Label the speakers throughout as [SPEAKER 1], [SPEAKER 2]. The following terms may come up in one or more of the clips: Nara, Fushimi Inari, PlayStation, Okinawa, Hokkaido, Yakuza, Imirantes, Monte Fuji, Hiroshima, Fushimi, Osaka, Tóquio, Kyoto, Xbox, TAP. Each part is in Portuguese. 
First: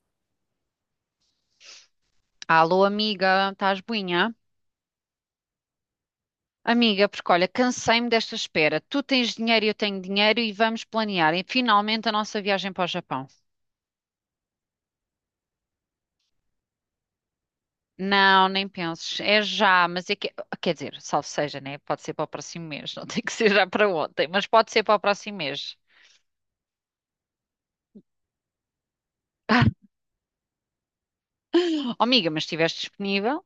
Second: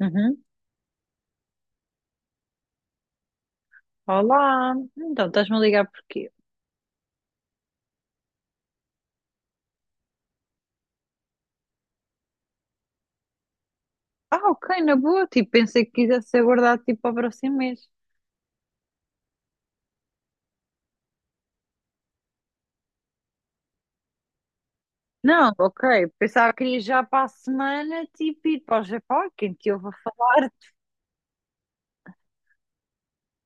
[SPEAKER 1] Uhum.
[SPEAKER 2] Alô, amiga, estás boinha?
[SPEAKER 1] Olá, então estás-me a ligar porquê?
[SPEAKER 2] Amiga, porque olha, cansei-me desta espera. Tu tens dinheiro e eu tenho dinheiro e vamos planear e, finalmente a nossa viagem para o Japão.
[SPEAKER 1] Ah, ok, na boa, tipo, pensei que quisesse ser guardado tipo para o próximo mês.
[SPEAKER 2] Não, nem penses. É já, mas é que. Quer dizer, salvo seja, né? Pode ser para o próximo mês. Não tem que ser já para ontem, mas pode ser para o próximo
[SPEAKER 1] Não,
[SPEAKER 2] mês.
[SPEAKER 1] ok, pensava que queria já para a semana, tipo, ir para o Japão, quem te ouve a falar.
[SPEAKER 2] Oh, amiga, mas estiveste disponível?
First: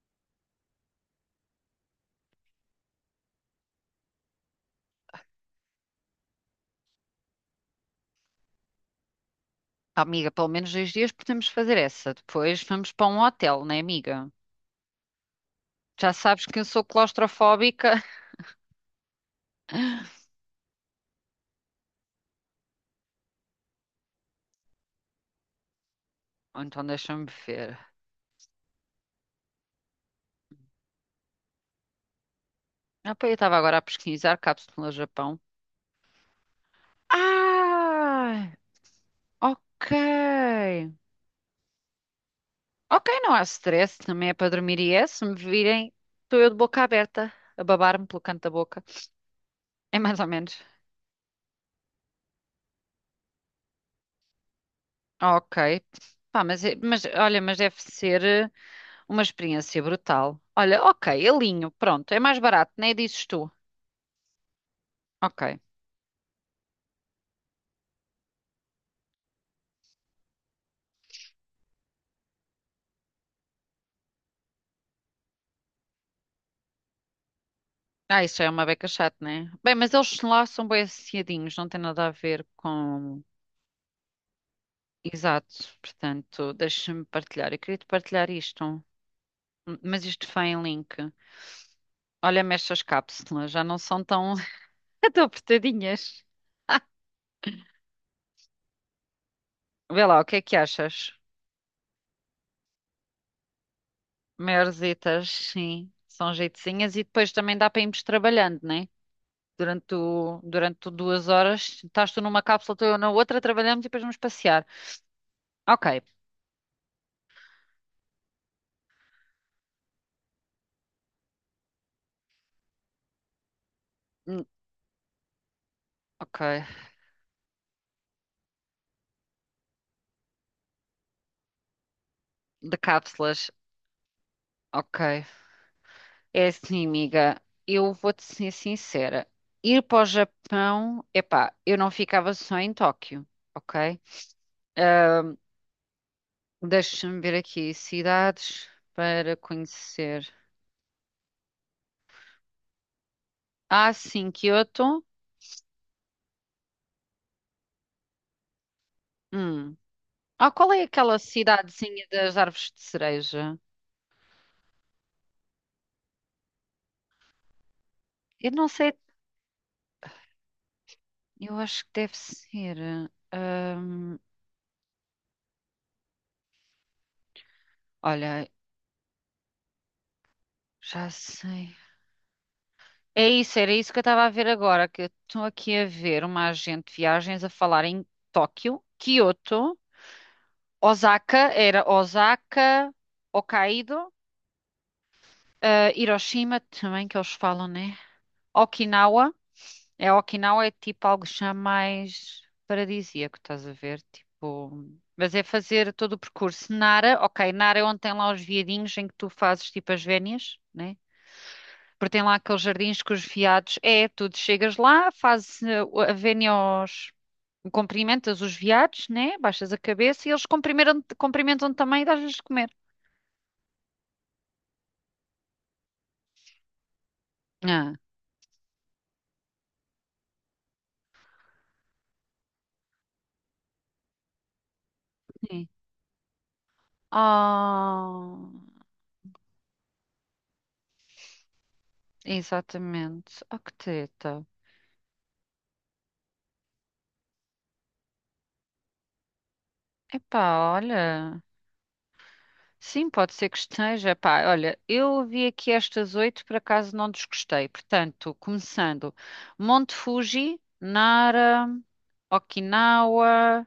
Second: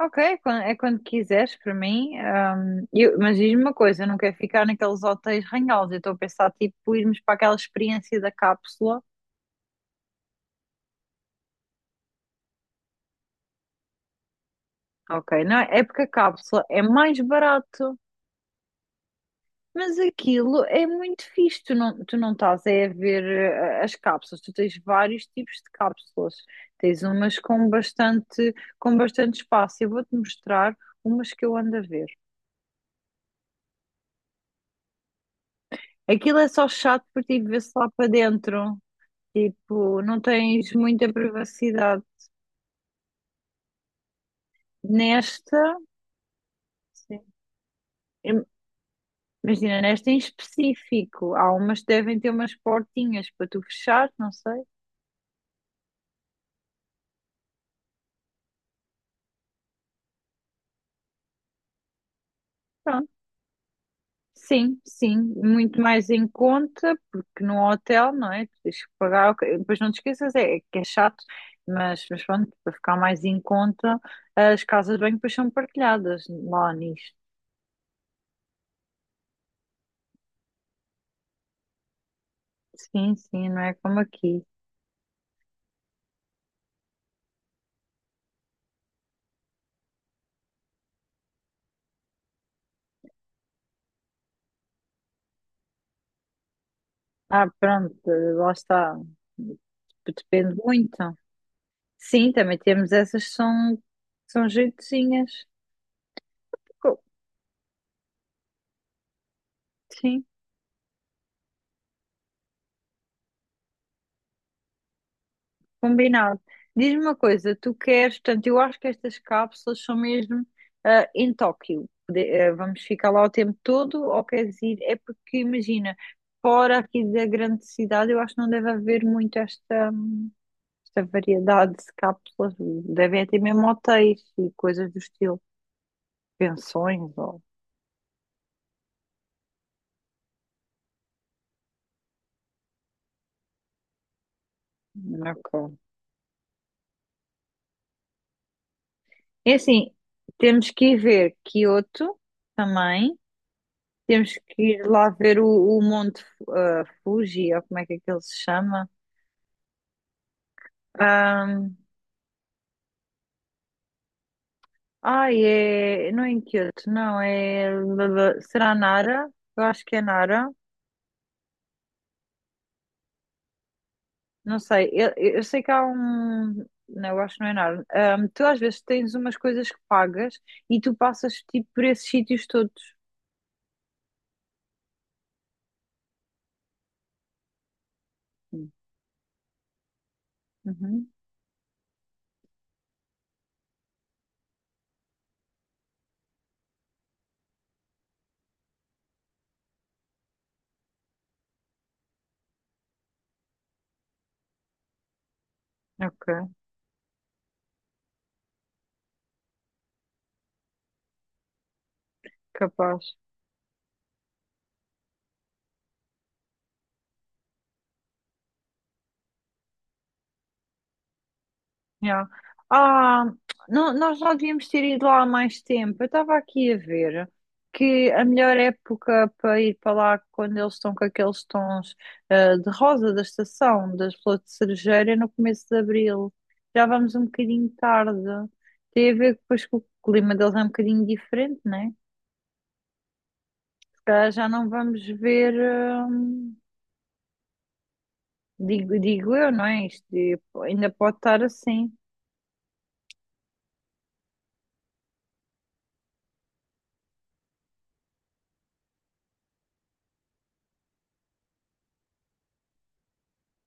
[SPEAKER 1] Ok, é é quando quiseres para mim. Mas diz-me uma coisa, eu não quero ficar naqueles hotéis ranhosos, eu estou a pensar, tipo, irmos para aquela experiência da cápsula.
[SPEAKER 2] Oh, amiga, pelo menos 2 dias podemos fazer essa. Depois vamos para um hotel, né, amiga?
[SPEAKER 1] Ok, não, é porque a
[SPEAKER 2] Já sabes que eu
[SPEAKER 1] cápsula é
[SPEAKER 2] sou
[SPEAKER 1] mais
[SPEAKER 2] claustrofóbica.
[SPEAKER 1] barato. Mas aquilo é muito fixe, tu não estás é a ver as cápsulas, tu tens vários tipos de cápsulas,
[SPEAKER 2] Então
[SPEAKER 1] tens
[SPEAKER 2] deixa-me
[SPEAKER 1] umas
[SPEAKER 2] ver.
[SPEAKER 1] com bastante espaço. Eu vou-te mostrar umas que eu ando a ver.
[SPEAKER 2] Ah, pá, eu estava agora a pesquisar cápsula Japão.
[SPEAKER 1] Aquilo é só chato por ti ver-se lá para
[SPEAKER 2] Ah,
[SPEAKER 1] dentro,
[SPEAKER 2] ok.
[SPEAKER 1] tipo, não tens muita privacidade.
[SPEAKER 2] Ok, não há stress, também é para dormir e é, se me
[SPEAKER 1] Nesta,
[SPEAKER 2] virem, estou eu de boca aberta,
[SPEAKER 1] sim.
[SPEAKER 2] a babar-me pelo canto
[SPEAKER 1] im-
[SPEAKER 2] da boca.
[SPEAKER 1] Imagina,
[SPEAKER 2] É
[SPEAKER 1] nesta em
[SPEAKER 2] mais ou menos.
[SPEAKER 1] específico, há umas que devem ter umas portinhas para tu fechar, não sei.
[SPEAKER 2] Ok. Pá, mas, é- mas olha, mas deve ser uma experiência brutal. Olha, ok, alinho, pronto, é mais barato, nem
[SPEAKER 1] Pronto.
[SPEAKER 2] dizes tu.
[SPEAKER 1] Sim, sim,
[SPEAKER 2] Ok.
[SPEAKER 1] muito mais em conta, porque no hotel, não é? Tu tens que pagar, ok, depois não te esqueças, é que é chato, mas pronto, para ficar mais em conta, as casas de banho depois são partilhadas lá nisto.
[SPEAKER 2] Ah, isso já é uma beca chata, né? Bem, mas eles lá são bem associadinhos, não tem nada a ver
[SPEAKER 1] Sim,
[SPEAKER 2] com.
[SPEAKER 1] sim, não é como aqui.
[SPEAKER 2] Exato, portanto, deixa-me partilhar. Eu queria te partilhar isto. M- Mas isto foi em link. Olha, mexe cápsulas, já não são tão, tão apertadinhas.
[SPEAKER 1] Ah, pronto, lá está.
[SPEAKER 2] Vê lá, o que é
[SPEAKER 1] Depende
[SPEAKER 2] que achas?
[SPEAKER 1] muito. Sim, também temos essas que são, são
[SPEAKER 2] Maiorzitas,
[SPEAKER 1] jeitozinhas.
[SPEAKER 2] sim, são jeitozinhas
[SPEAKER 1] Co-
[SPEAKER 2] e depois também dá para irmos trabalhando, né? Durante,
[SPEAKER 1] Sim.
[SPEAKER 2] o, durante o 2 horas, estás tu numa cápsula, estou eu na outra, trabalhamos e depois vamos passear. Ok,
[SPEAKER 1] Combinado. Diz-me uma coisa, tu queres, portanto, eu acho que estas cápsulas são mesmo em Tóquio. Vamos ficar lá o tempo todo ou
[SPEAKER 2] hum,
[SPEAKER 1] queres ir? É porque imagina,
[SPEAKER 2] ok,
[SPEAKER 1] fora aqui da grande cidade, eu acho que não deve haver muito esta, esta variedade de cápsulas.
[SPEAKER 2] de
[SPEAKER 1] Deve até
[SPEAKER 2] cápsulas,
[SPEAKER 1] mesmo hotéis e coisas do
[SPEAKER 2] ok.
[SPEAKER 1] estilo,
[SPEAKER 2] É assim,
[SPEAKER 1] pensões
[SPEAKER 2] amiga,
[SPEAKER 1] ou.
[SPEAKER 2] eu vou-te ser sincera. Ir para o Japão, epá, eu não ficava só em Tóquio, ok?
[SPEAKER 1] Ok.
[SPEAKER 2] Deixa-me ver aqui. Cidades para
[SPEAKER 1] É assim,
[SPEAKER 2] conhecer.
[SPEAKER 1] temos que ir ver Kyoto também.
[SPEAKER 2] Ah, sim,
[SPEAKER 1] Temos que ir
[SPEAKER 2] Kyoto.
[SPEAKER 1] lá ver o Monte Fuji, ou como é que ele se chama?
[SPEAKER 2] Hum. Ah, qual é aquela
[SPEAKER 1] Ahm,
[SPEAKER 2] cidadezinha das árvores de cereja?
[SPEAKER 1] Ai, é. Não é em Kyoto, não, é.
[SPEAKER 2] Eu não
[SPEAKER 1] Será
[SPEAKER 2] sei.
[SPEAKER 1] Nara? Eu acho que é Nara.
[SPEAKER 2] Eu acho que deve ser. hum,
[SPEAKER 1] Não sei, eu sei que há um. Não, eu acho que não é Nara. Tu
[SPEAKER 2] Olha,
[SPEAKER 1] às vezes tens umas coisas que pagas e tu
[SPEAKER 2] já
[SPEAKER 1] passas tipo
[SPEAKER 2] sei.
[SPEAKER 1] por esses sítios todos.
[SPEAKER 2] É isso, era isso que eu estava a ver agora, que eu estou aqui a ver uma agente de viagens a falar em Tóquio, Kyoto,
[SPEAKER 1] Uhum,
[SPEAKER 2] Osaka, era Osaka, Hokkaido, Hiroshima também que eles falam, né? Okinawa. É Okinawa é tipo algo já mais paradisíaco, estás a ver? Tipo, mas é fazer todo o
[SPEAKER 1] ok,
[SPEAKER 2] percurso. Nara, ok, Nara é onde tem lá os viadinhos em que tu fazes tipo as vénias, né? Porque tem lá aqueles jardins com
[SPEAKER 1] capaz.
[SPEAKER 2] os viados. É, tu chegas lá, fazes a vénia aos. Cumprimentas os viados, né? Baixas a cabeça e eles cumprimentam também e
[SPEAKER 1] Já.
[SPEAKER 2] dás-lhes de comer.
[SPEAKER 1] Ah, nós não devíamos ter ido lá há mais tempo. Eu estava aqui a ver
[SPEAKER 2] Ah,
[SPEAKER 1] que a melhor época para ir para lá quando eles estão com aqueles tons de rosa da estação, das flores de cerejeira, é no começo
[SPEAKER 2] sim.
[SPEAKER 1] de abril. Já vamos um bocadinho tarde.
[SPEAKER 2] Ah,
[SPEAKER 1] Tem a ver depois que o clima deles é um bocadinho diferente, né?
[SPEAKER 2] exatamente. Ah, que
[SPEAKER 1] Se calhar
[SPEAKER 2] teta.
[SPEAKER 1] já não vamos ver, ah, digo, digo eu, não é? Isto
[SPEAKER 2] Epá,
[SPEAKER 1] ainda pode
[SPEAKER 2] olha.
[SPEAKER 1] estar assim.
[SPEAKER 2] Sim, pode ser que esteja. Pá, olha, eu ouvi aqui estas oito, por acaso não desgostei. Portanto, começando: Monte Fuji, Nara, Okinawa,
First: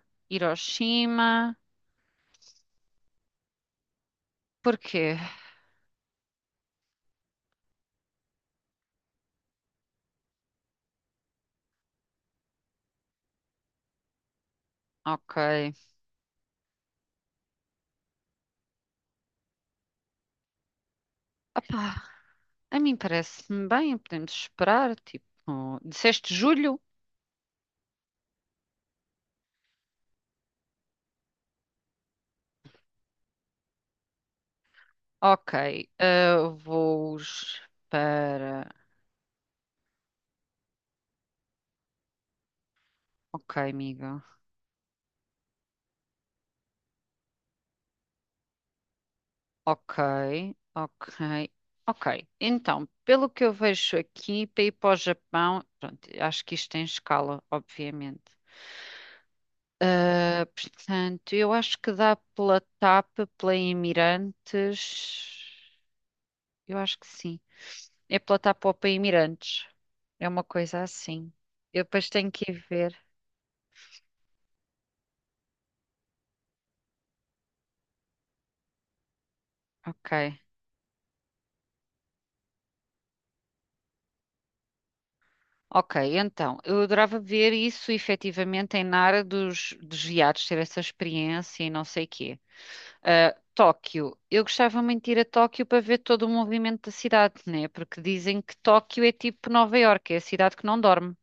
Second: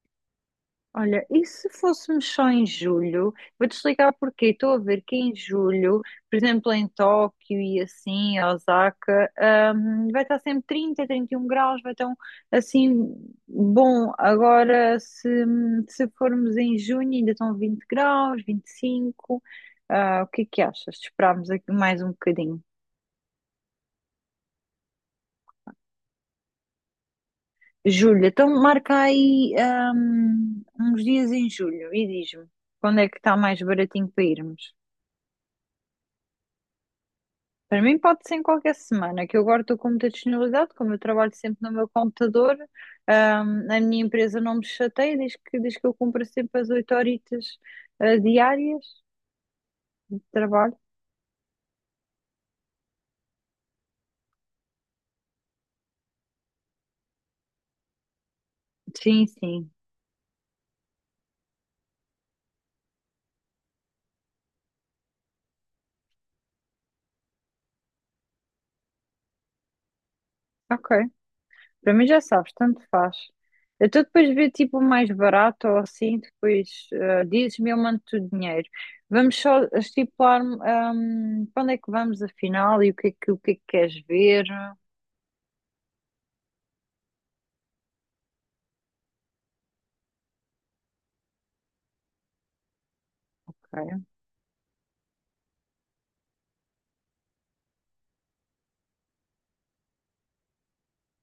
[SPEAKER 1] Olha, e
[SPEAKER 2] Hiroshima.
[SPEAKER 1] se fôssemos só em julho? Vou-te explicar porquê. Estou a ver
[SPEAKER 2] Porquê?
[SPEAKER 1] que em julho, por exemplo, em Tóquio e assim, em Osaka, vai estar sempre trinta trinta e um graus, vai estar assim bom. Agora,
[SPEAKER 2] Ok.
[SPEAKER 1] se formos em junho, ainda estão 20 graus, 25. Ah, o que é que achas? Esperámos aqui
[SPEAKER 2] Opá,
[SPEAKER 1] mais um bocadinho.
[SPEAKER 2] a mim parece-me bem, podemos esperar. Tipo, disseste julho?
[SPEAKER 1] Julho, então marca aí, uns dias em julho e diz-me quando é que está mais baratinho para irmos.
[SPEAKER 2] Ok. Vou
[SPEAKER 1] Para mim pode ser em
[SPEAKER 2] para.
[SPEAKER 1] qualquer semana, que eu agora estou com muita disponibilidade, como eu trabalho sempre no meu computador,
[SPEAKER 2] Ok,
[SPEAKER 1] a minha
[SPEAKER 2] amiga.
[SPEAKER 1] empresa não me chateia, diz que eu cumpro sempre as oito horitas, diárias
[SPEAKER 2] Ok,
[SPEAKER 1] de trabalho.
[SPEAKER 2] ok, ok. Então, pelo que eu vejo aqui, para ir para o Japão, pronto, acho que isto tem escala, obviamente.
[SPEAKER 1] Sim, sim,
[SPEAKER 2] Ah, portanto, eu acho que dá pela TAP, pela Imirantes. Eu acho que sim. É pela TAP ou pela Imirantes. É uma coisa
[SPEAKER 1] ok.
[SPEAKER 2] assim. Eu
[SPEAKER 1] Para mim
[SPEAKER 2] depois
[SPEAKER 1] já
[SPEAKER 2] tenho que
[SPEAKER 1] sabes,
[SPEAKER 2] ir
[SPEAKER 1] tanto
[SPEAKER 2] ver.
[SPEAKER 1] faz. Então depois vê tipo o mais barato ou assim, depois dizes-me, eu mando-te o dinheiro. Vamos só
[SPEAKER 2] Ok.
[SPEAKER 1] estipular, para onde é que vamos afinal e o que é que, o que é que queres ver.
[SPEAKER 2] Ok, então, eu adorava ver isso efetivamente em Nara dos viados, ter essa experiência e não sei o quê. Ah,
[SPEAKER 1] Ok,
[SPEAKER 2] Tóquio. Eu gostava muito de ir a Tóquio para ver todo o movimento da cidade, né? Porque dizem que Tóquio é tipo Nova Iorque, é a cidade que não dorme.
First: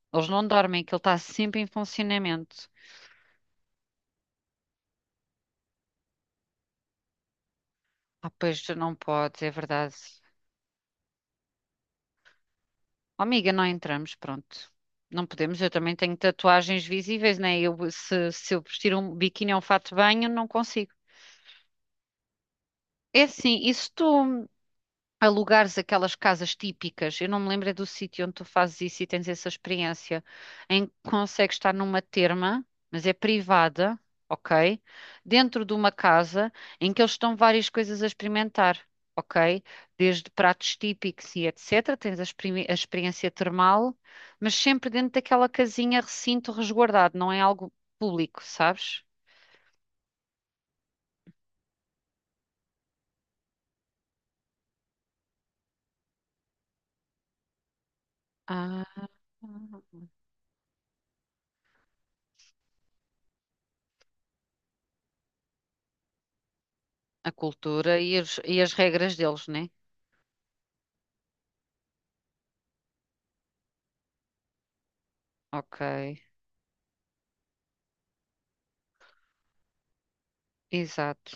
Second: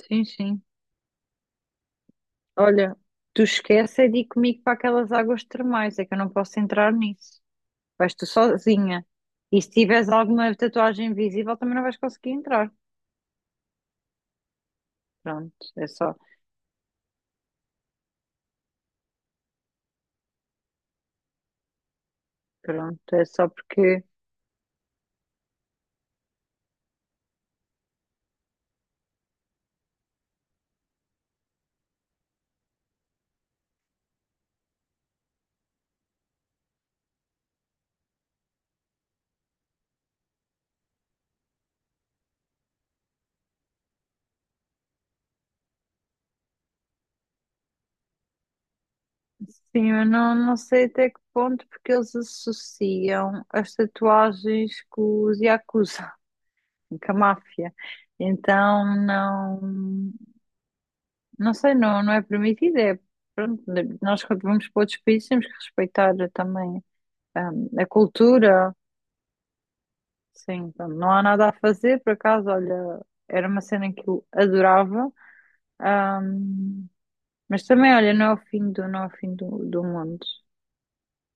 [SPEAKER 1] sim,
[SPEAKER 2] Eles não
[SPEAKER 1] sim.
[SPEAKER 2] dormem, que ele está sempre em funcionamento.
[SPEAKER 1] Olha, tu esquece é de ir comigo para aquelas águas termais, é que eu não posso entrar nisso. Vais tu
[SPEAKER 2] Ah, pois não
[SPEAKER 1] sozinha.
[SPEAKER 2] podes, é
[SPEAKER 1] E se
[SPEAKER 2] verdade.
[SPEAKER 1] tiveres alguma tatuagem invisível, também não vais conseguir entrar.
[SPEAKER 2] Oh, amiga, não entramos, pronto. Não
[SPEAKER 1] Pronto,
[SPEAKER 2] podemos, eu
[SPEAKER 1] é
[SPEAKER 2] também tenho
[SPEAKER 1] só,
[SPEAKER 2] tatuagens visíveis, né? Eu, se eu vestir um biquíni ou um fato de banho, não consigo.
[SPEAKER 1] pronto,
[SPEAKER 2] É
[SPEAKER 1] é só
[SPEAKER 2] assim, e se
[SPEAKER 1] porque,
[SPEAKER 2] tu, alugares aquelas casas típicas. Eu não me lembro é do sítio onde tu fazes isso e tens essa experiência, em que consegues estar numa terma, mas é privada, ok? Dentro de uma casa em que eles estão várias coisas a experimentar. Ok? Desde pratos típicos e etc. Tens a experiência termal, mas sempre dentro daquela casinha, recinto resguardado, não é algo público, sabes?
[SPEAKER 1] sim, eu não, não sei até que ponto, porque eles associam as tatuagens com os Yakuza, com a máfia. Então,
[SPEAKER 2] Ah,
[SPEAKER 1] não, não sei, não, não é permitido, é, pronto, nós quando vamos para outros países temos que respeitar também.
[SPEAKER 2] a
[SPEAKER 1] A
[SPEAKER 2] cultura e as
[SPEAKER 1] cultura,
[SPEAKER 2] regras deles, né?
[SPEAKER 1] sim, pronto, não há nada a fazer, por acaso, olha, era uma cena que eu adorava,
[SPEAKER 2] Ok.
[SPEAKER 1] ahm, mas também, olha, não é o fim do, não é o fim do, do mundo.
[SPEAKER 2] Exato.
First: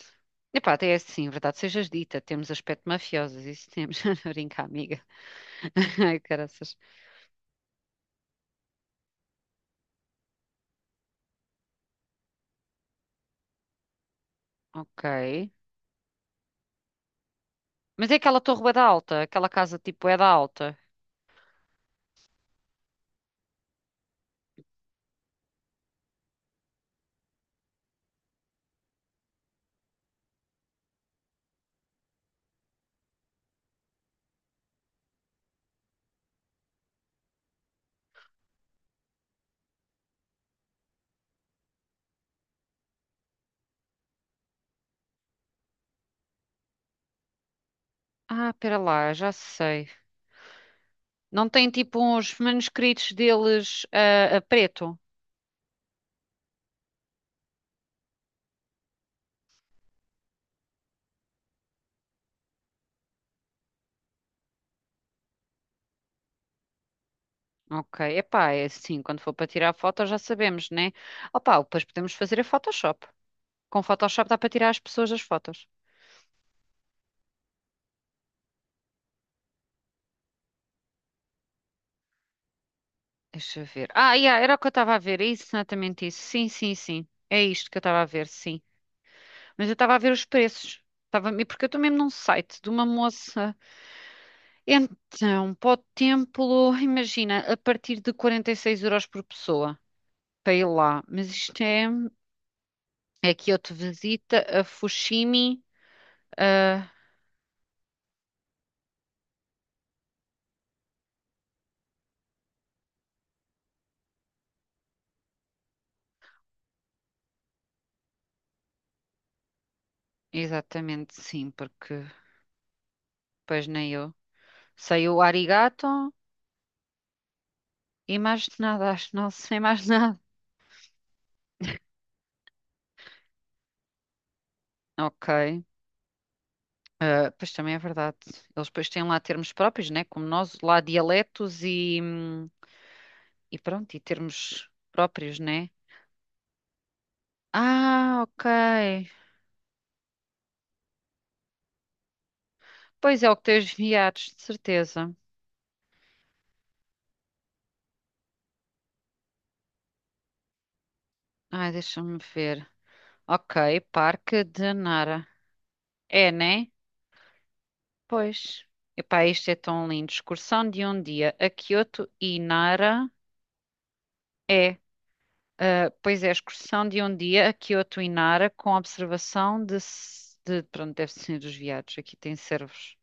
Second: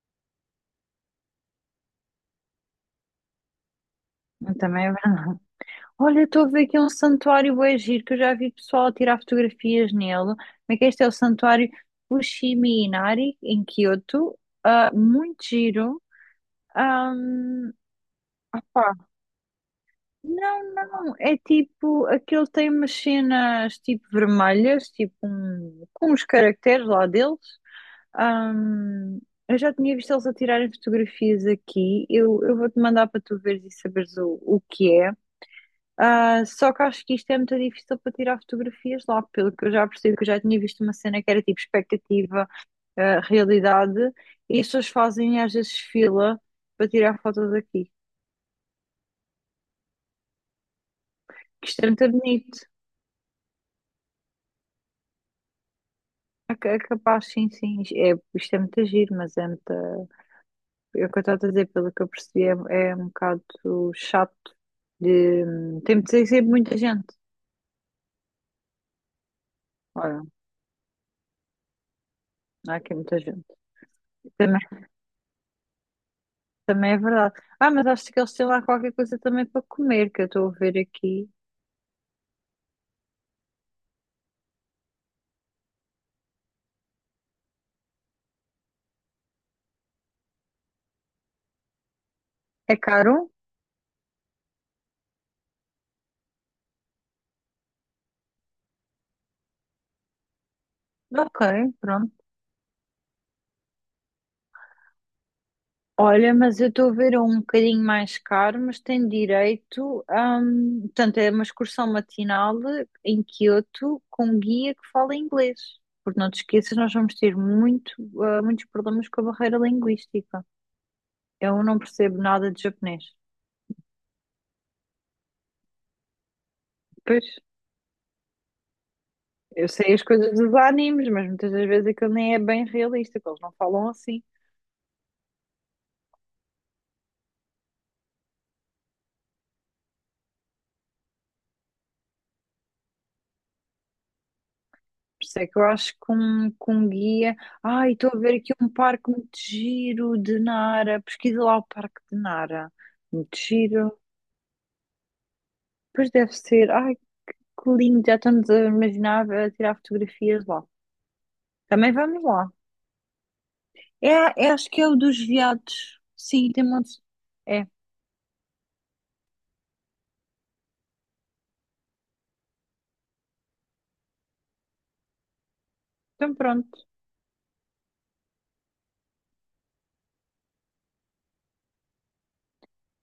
[SPEAKER 2] Epá, até é assim, verdade sejas dita, temos aspecto mafiosos, isso temos. Brinca,
[SPEAKER 1] Também é
[SPEAKER 2] amiga.
[SPEAKER 1] verdade.
[SPEAKER 2] Ai,
[SPEAKER 1] Olha, estou a ver
[SPEAKER 2] caraças.
[SPEAKER 1] aqui um santuário bué giro, que eu já vi pessoal a tirar fotografias nele. Como é que é, este é o santuário Fushimi Inari, em Kyoto? Ah,
[SPEAKER 2] Ok.
[SPEAKER 1] muito giro. Um,
[SPEAKER 2] Mas é aquela torre bué da alta, aquela casa tipo é da
[SPEAKER 1] não,
[SPEAKER 2] alta.
[SPEAKER 1] não, é tipo, aquele tem umas cenas tipo vermelhas, tipo um, com os caracteres lá deles. Ahm, eu já tinha visto eles a tirarem fotografias aqui. Eu vou-te mandar para tu veres e saberes o que é. Ah, só que acho que isto é muito difícil para tirar fotografias lá, pelo que eu já percebi, que eu já tinha visto uma cena que era tipo expectativa, ah, realidade, e as pessoas fazem às vezes fila para tirar fotos aqui.
[SPEAKER 2] Ah, pera lá, já sei. Não
[SPEAKER 1] Que
[SPEAKER 2] tem
[SPEAKER 1] isto é
[SPEAKER 2] tipo
[SPEAKER 1] muito
[SPEAKER 2] uns
[SPEAKER 1] bonito.
[SPEAKER 2] manuscritos deles a, preto?
[SPEAKER 1] É é capaz, sim, sim. É, isto é muito giro, mas é muito. É o que eu estou a dizer, pelo que eu percebi, é um bocado chato de. Tem de ser sempre muita gente.
[SPEAKER 2] Ok, epá, é assim, quando for para tirar a foto já
[SPEAKER 1] Olha,
[SPEAKER 2] sabemos, né? Opá, depois podemos fazer a
[SPEAKER 1] há aqui
[SPEAKER 2] Photoshop.
[SPEAKER 1] muita gente.
[SPEAKER 2] Com Photoshop dá para
[SPEAKER 1] Também,
[SPEAKER 2] tirar as pessoas das fotos.
[SPEAKER 1] também é verdade. Ah, mas acho que eles têm lá qualquer coisa também para comer, que eu estou a ver aqui.
[SPEAKER 2] Deixa eu ver. Ah, yeah, era o que eu estava a ver. É exatamente isso. Sim, sim, sim. É isto que eu estava a ver, sim. Mas eu estava a ver os preços. Estava... e porque eu estou mesmo num site de
[SPEAKER 1] É
[SPEAKER 2] uma
[SPEAKER 1] caro?
[SPEAKER 2] moça. Então, para o templo, imagina, a partir de 46 euros por pessoa para ir lá. Mas
[SPEAKER 1] Ok,
[SPEAKER 2] isto é,
[SPEAKER 1] pronto.
[SPEAKER 2] é Kyoto Visita, a Fushimi.
[SPEAKER 1] Olha, mas eu
[SPEAKER 2] A-
[SPEAKER 1] estou a ver um bocadinho mais caro, mas tem direito a, portanto, é uma excursão matinal em Quioto com um guia que fala inglês. Porque não te esqueças, nós vamos ter muito, muitos problemas com a barreira linguística.
[SPEAKER 2] Exatamente, sim,
[SPEAKER 1] Eu não
[SPEAKER 2] porque
[SPEAKER 1] percebo nada de japonês.
[SPEAKER 2] pois nem eu. Sei o arigato
[SPEAKER 1] Pois,
[SPEAKER 2] e mais nada, acho, não sei
[SPEAKER 1] eu
[SPEAKER 2] mais
[SPEAKER 1] sei as
[SPEAKER 2] nada.
[SPEAKER 1] coisas dos animes, mas muitas das vezes aquilo nem é bem realista, que eles não falam assim.
[SPEAKER 2] Ok. Ah, pois também é verdade. Eles depois têm lá termos próprios, né? Como nós, lá dialetos e pronto, e termos
[SPEAKER 1] Por
[SPEAKER 2] próprios,
[SPEAKER 1] isso é que eu
[SPEAKER 2] né?
[SPEAKER 1] acho que que um guia. Ai, estou a
[SPEAKER 2] Ah,
[SPEAKER 1] ver aqui um
[SPEAKER 2] ok.
[SPEAKER 1] parque muito giro de Nara. Pesquisa lá o parque de Nara.
[SPEAKER 2] Pois é o
[SPEAKER 1] Muito
[SPEAKER 2] que tens
[SPEAKER 1] giro.
[SPEAKER 2] viados, de certeza.
[SPEAKER 1] Pois deve ser. Ai, que lindo. Já estamos a imaginar a tirar fotografias lá.
[SPEAKER 2] Ai,
[SPEAKER 1] Também
[SPEAKER 2] deixa-me
[SPEAKER 1] vamos lá.
[SPEAKER 2] ver. Ok, Parque
[SPEAKER 1] É, é, acho
[SPEAKER 2] de
[SPEAKER 1] que é o
[SPEAKER 2] Nara.
[SPEAKER 1] dos veados.
[SPEAKER 2] É,
[SPEAKER 1] Sim, tem
[SPEAKER 2] né?
[SPEAKER 1] muitos. É,
[SPEAKER 2] Pois. Epá, isto é tão lindo. Excursão de um dia a Kyoto e Nara. É pois é,
[SPEAKER 1] então pronto.
[SPEAKER 2] excursão de um dia a Kyoto e Nara com observação de, pronto, deve ser dos viados. Aqui tem servos.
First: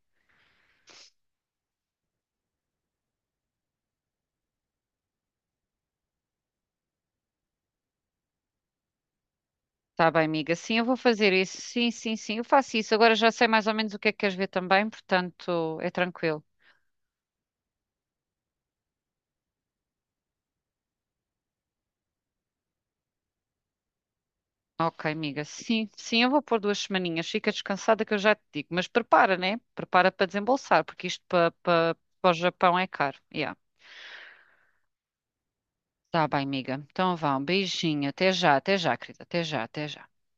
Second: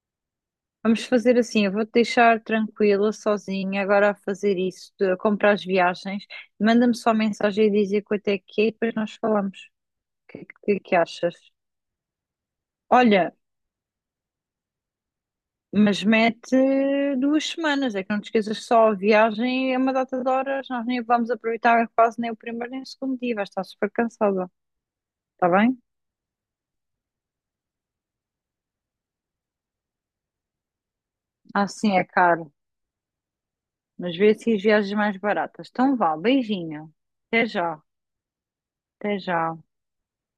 [SPEAKER 1] Vamos fazer assim. Eu vou-te deixar tranquila, sozinha, agora a fazer isso, a comprar as viagens. Manda-me só mensagem a dizer quanto é que é e depois nós falamos.
[SPEAKER 2] Tá bem,
[SPEAKER 1] O que, é
[SPEAKER 2] amiga. Sim, eu
[SPEAKER 1] que
[SPEAKER 2] vou fazer
[SPEAKER 1] achas?
[SPEAKER 2] isso. Sim, sim, sim. Eu faço isso. Agora já
[SPEAKER 1] Olha,
[SPEAKER 2] sei mais ou menos o que é que queres ver também, portanto, é
[SPEAKER 1] mas
[SPEAKER 2] tranquilo.
[SPEAKER 1] mete duas semanas, é que não te esqueças que só a viagem é uma data de horas, nós nem vamos aproveitar quase nem o primeiro nem o segundo dia, vais estar super cansada,
[SPEAKER 2] Ok, amiga.
[SPEAKER 1] está bem?
[SPEAKER 2] Sim, sim, eu vou pôr duas semaninhas. Fica descansada que eu já te digo. Mas prepara, né? Prepara para desembolsar, porque isto
[SPEAKER 1] Ah, sim, é
[SPEAKER 2] para o
[SPEAKER 1] caro,
[SPEAKER 2] Japão é caro. Yeah.
[SPEAKER 1] mas vê se as viagens mais baratas. Então vá,
[SPEAKER 2] Tá bem, amiga.
[SPEAKER 1] beijinho,
[SPEAKER 2] Então vá, um
[SPEAKER 1] até já,
[SPEAKER 2] beijinho. Até já,
[SPEAKER 1] até
[SPEAKER 2] querida. Até
[SPEAKER 1] já.
[SPEAKER 2] já, até já.